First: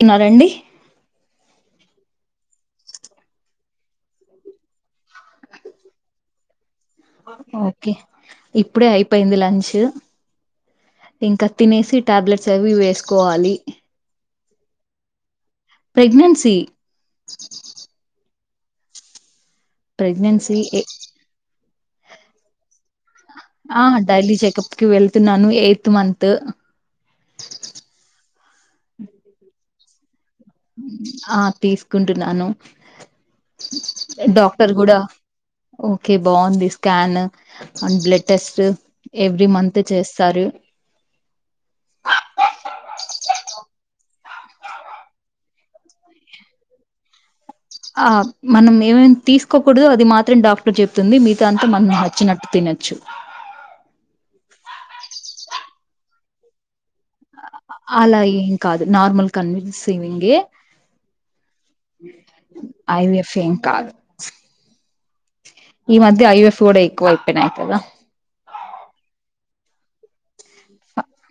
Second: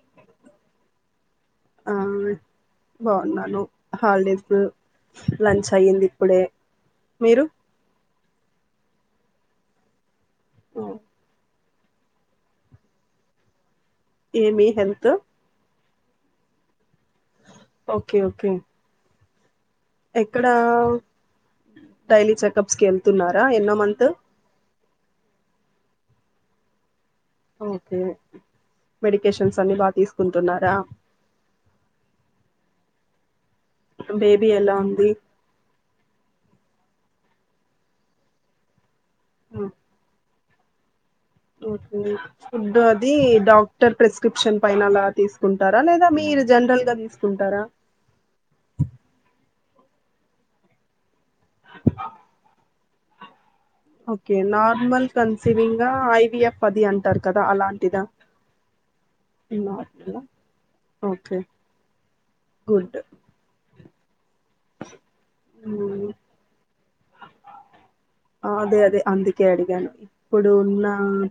తున్నారండి ఆ బాగున్నాను holidays lunch అయ్యింది ఇప్పుడే మీరు ఓకే ఇప్పుడే అయిపోయింది లంచ్ ఇంకా తినేసి టాబ్లెట్స్ అవి ఇవి వేసుకోవాలి ఏమి హెల్త్ ప్రెగ్నెన్సీ ఓకే ఓకే ఎక్కడ ప్రెగ్నెన్సి ఎ డైలీ చెకప్స్ కి వెళ్తున్నారా ఎన్నో ఆ మంత్ డైలీ చెకప్ కి వెళ్తున్నాను ఎయ్త్ మంత్ ఓకే మెడికేషన్స్ అన్ని బాగా తీసుకుంటున్నారా ఆ తీసుకుంటున్నాను బేబీ డాక్టర్ ఎలా కూడా ఉంది ఓకే బాగుంది scan and blood test every month చేస్తారు ఓకే ఫుడ్ అది డాక్టర్ ప్రిస్క్రిప్షన్ పైన అలా తీసుకుంటారా లేదా మీరు జనరల్‌‌గా తీసుకుంటారా ఆ మనం ఏమేమి తీసుకోకూడదో అది మాత్రం డాక్టర్ చెప్తుంది మీ గతా అంతా మనం నచ్చినట్టు తినొచ్చు ఓకే నార్మల్ కన్సీవింగా ఐవిఎఫ్ అది అంటారు కదా అలాంటిదా అలా ఏం కాదు నార్మల్ నార్మల్ కన్సివింగే ఓకే గుడ్ ఐవిఎఫ్ ఏం కాదు ఈ మ్మ్. మధ్య ఐవిఎఫ్ కూడా ఎక్కువ అయిపోయినాయి కదా ఆ అదే అదే అందుకే అడిగాను ఇప్పుడు ఉన్న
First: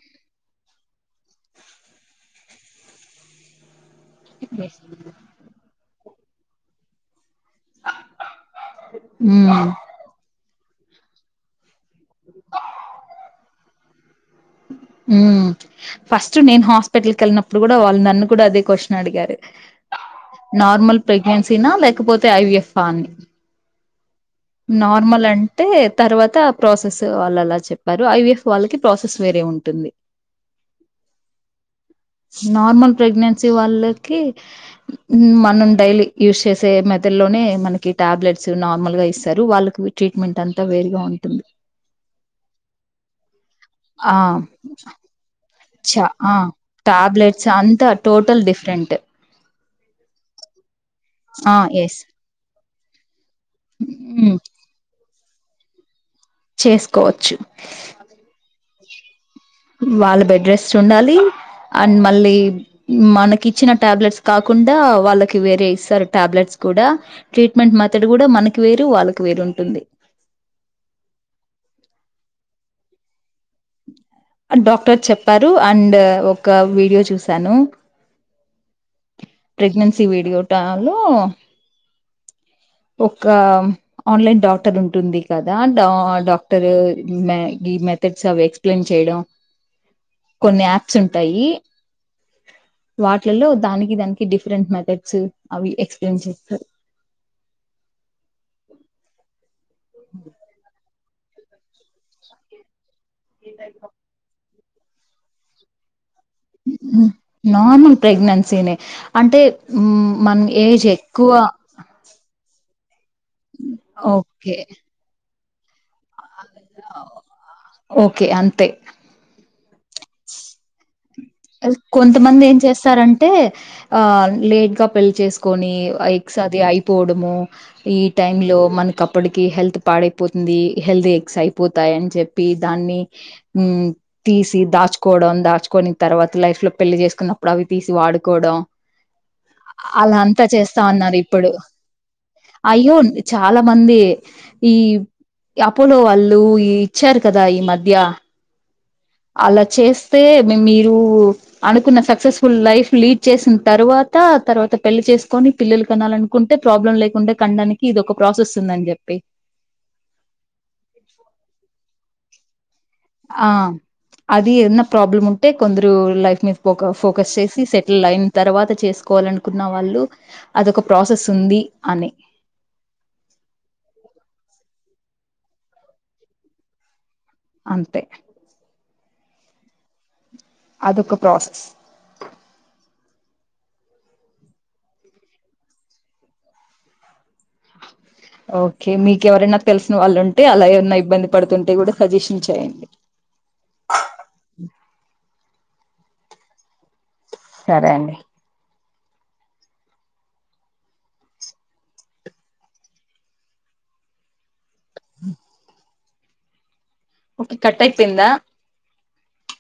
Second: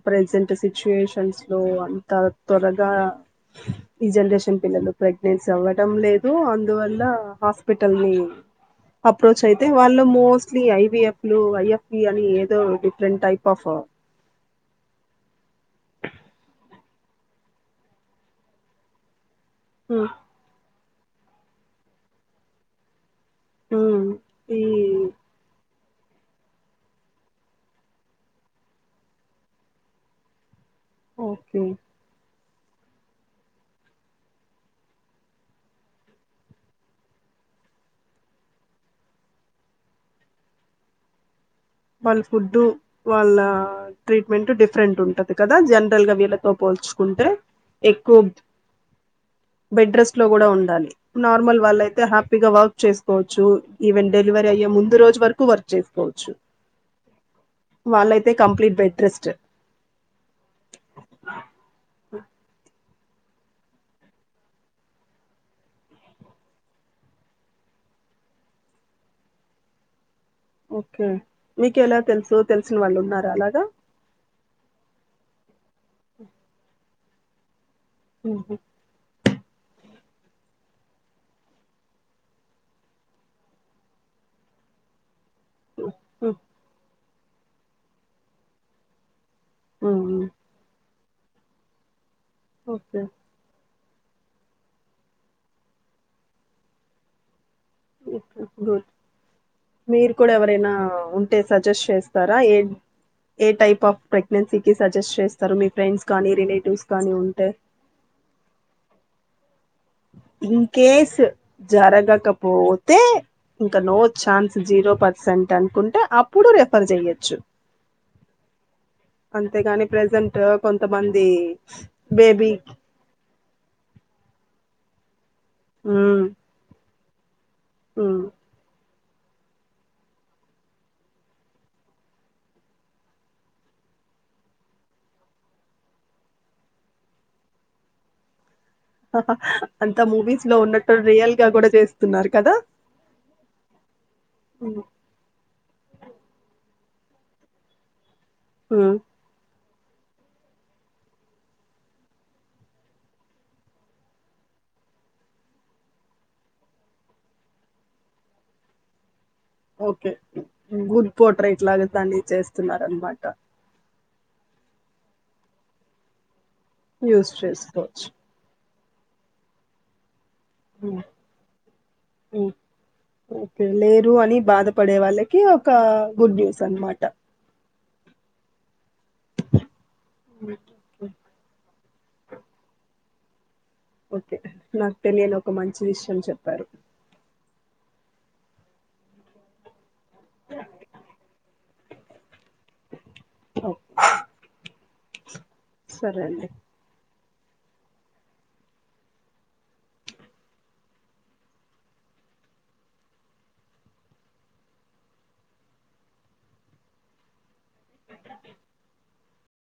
ప్రజెంట్ సిచ్యుయేషన్స్‌లో అంతా త్వరగా ఈ జనరేషన్ పిల్లలు ప్రెగ్నెన్సీ అవ్వడం లేదు అందువల్ల హా స్పిటల్ని అప్రోచ్ ఉమ్ అయితే వాళ్ళు మోస్ట్లీ ఐవిఎఫ్ లు ఐఎఫ్ ఈ అని ఏదో different type of um first నేను హాస్పిటల్‌కి ఎళ్ళినప్పుడు కూడా వాళ్ళ నన్ను కూడా అదే క్వశ్చన్ అడిగారు ఉమ్ నార్మల్ ప్రెగ్నెన్సీనా లేకపోతే ఐవిఎఫా అని ఉమ్, ఈ నార్మల్ అంటే తర్వాత ఆ ప్రాసెస్ వాళ్ళలా చెప్పారు ఐవిఎఫ్ వాళ్ళకి ప్రాసెస్ వేరే ఉంటుంది ఓకే నార్మల్ ప్రెగ్నెన్సీ వాళ్ళకి మనం డైలీ యూస్ చేసే మెథడ్లోనే మనకి టాబ్లెట్స్ నార్మల్‌గా ఇస్తారు వాళ్ళకి ట్రీట్మెంట్ అంతా వేరుగా ఉంటుంది వాళ్ళ ఫుడ్డు వాళ్ళ ఆ ట్రీట్మెంట్ డిఫరెంట్ ఉంట కదా చ జనరల్‌గా ఆ వీళ్ళతో పోల్చుకుంటే టాబ్లెట్స్ అంతా ఎక్కువ టోటల్ డిఫరెంట్ బెడ్ రెస్ట్‌లో కూడా ఉండాలి ఆ నార్మల్ ఎస్ వాళ్ళయితే హ్యాపీగా వర్క్ చేసుకోవచ్చు ఈవెన్ మ్ డెలివరీ అయ్యే ముందు రోజు వరకు వర్క్ చేసుకోవచ్చు చేసుకోవచ్చు వాళ్ళైతే కంప్లీట్ బెడ్ రెస్ట్ వాళ్ళ బెడ్ రెస్ట్ ఉండాలి అండ్ మళ్ళీ మనకి ఇచ్చిన టాబ్లెట్స్ కాకుండా వాళ్ళకి వేరే ఇస్తారు టాబ్లెట్స్ కూడా ట్రీట్మెంట్ మెథడ్ కూడా మనకి వేరు వాళ్ళకి వేరు ఉంటుంది ఓకే మీకలా తెలుసు తెలిసిన వాళ్ళు ఉన్నారా అలాగా డాక్టర్ చెప్పారు అండ్ ఒక వీడియో చూశాను ఊహూ ప్రెగ్నెన్సీ వీడియో టా లో ఒక ఆన్లైన్ డాక్టర్ ఉంటుంది కదా డా ఉ, డాక్టరు మే ఈ మెథడ్స్ అవి ఎక్స్ప్లెయిన్ చేయడం ఉమ్ కొన్ని యా ప్సుంటాయి ఓకే వా ట్లల్లో దానికి దానికి డిఫరెంట్ మెథడ్స్ అవి ఎక్స్ప్లెయిన్ చేస్తారు ఓకే గుడ్ మీరు కూడా ఎవరైనా ఉన్ టే సజెస్ట్ చేస్తారా ఏ ఏ టైఫ్ ఆఫ్ ప్రెగ్నెన్సీ కి సజెస్ట్ చేస్తారు మీ ఫ్రెండ్ కానీ రిలేటివ్స్ కానీ ఉంటే నార్మల్ ప్రెగ్నెన్సీనే అంటే మ్మ్ మన ఇన్ ఏజ్ కేస్ ఎక్కువ జరగకపోతే ఇంక no chance okay zero percent అనుకుంటే అప్ ప్పుడు రెఫర్ చెయ్యచ్చు ఓకే అంతే అంతేగానీ ప్రసెంటు కొంతమంది బేబీ టే ఆ లేట్గా పెళ్ళి చేసుకొని ఆ ఉమ్ ఐగ్స్ అది అయిపోవడము ఈ ఉమ్ టైం లో మన క ప్పటికి హెల్త్ పాడైపోతుంది హెల్ధీ ఎగ్స్ అయిపోతాయని చెప్పి దాన్ని ఊ తీసి దాచుకోడం దాచుకొని తర్వాత లైఫ్ లో పెళ్లి చేసుకున్నప్పుడు అవి తీసి వాడుకోవడం అలా అంతా మూవీస్ లో చేస్తా ఉన్నట్టు అన్నారు రియల్ గా ఇప్పుడు కూడా చేస్తున్నారు కదా అయ్యో చాలా మంది ఈ అపోలో వాళ్ళు ఈ ఇచ్చారు కదా ఈ మధ్య ఊ అలా చేస్తే మే మీరు అనుకున్న సక్సస్ఫుల్ లైఫ్ లీడ్ చేసిన తర్వాత తర్వాత పెళ్లి చేసుకొని పిల్లలు కనాలను కుంటే ప్రాబ్లం లేకుంటే కనడానికి ఇది ఒక ప్రాసెస్ ఉందని చెప్పి ఓకే గుడ్ పోట్రైట్ లాగా దాన్ని చేస్ తున్నారన్మా ఆ అది ఏద్నా ప్రాబ్లమ్ ఉంటే కొందరు లైఫ్ మి ఒక యూస్ ఫోకస్ చేసి చేసుకోవచ్చు సెటిల్ అయిన తర్వాత చేసుకోవాలనుకున్న వాళ్ళు అదొక ఉమ్ ప్రాసెస్ ఉంది అని ఉమ్ ఓకే లేరు అని బాధపడే వాళ్ళకి ఒక గుడ్ న్యూస్ అనమాట అంతే అదొక ప్రాసెస్ ఓకే నాకు తెలియని ఒక మంచి విషయం చెప్పారు ఓకే మీకు ఎవరన్నా తెలిసిన వాళ్ళు ఉంటే అలా ఏవరన్నా ఇబ్బంది పడుతుం టే కూడా సజెషన్ చేయండి ఓ సరే అండి సరే అండి ఉం ఓకే కట్టైపోయిందా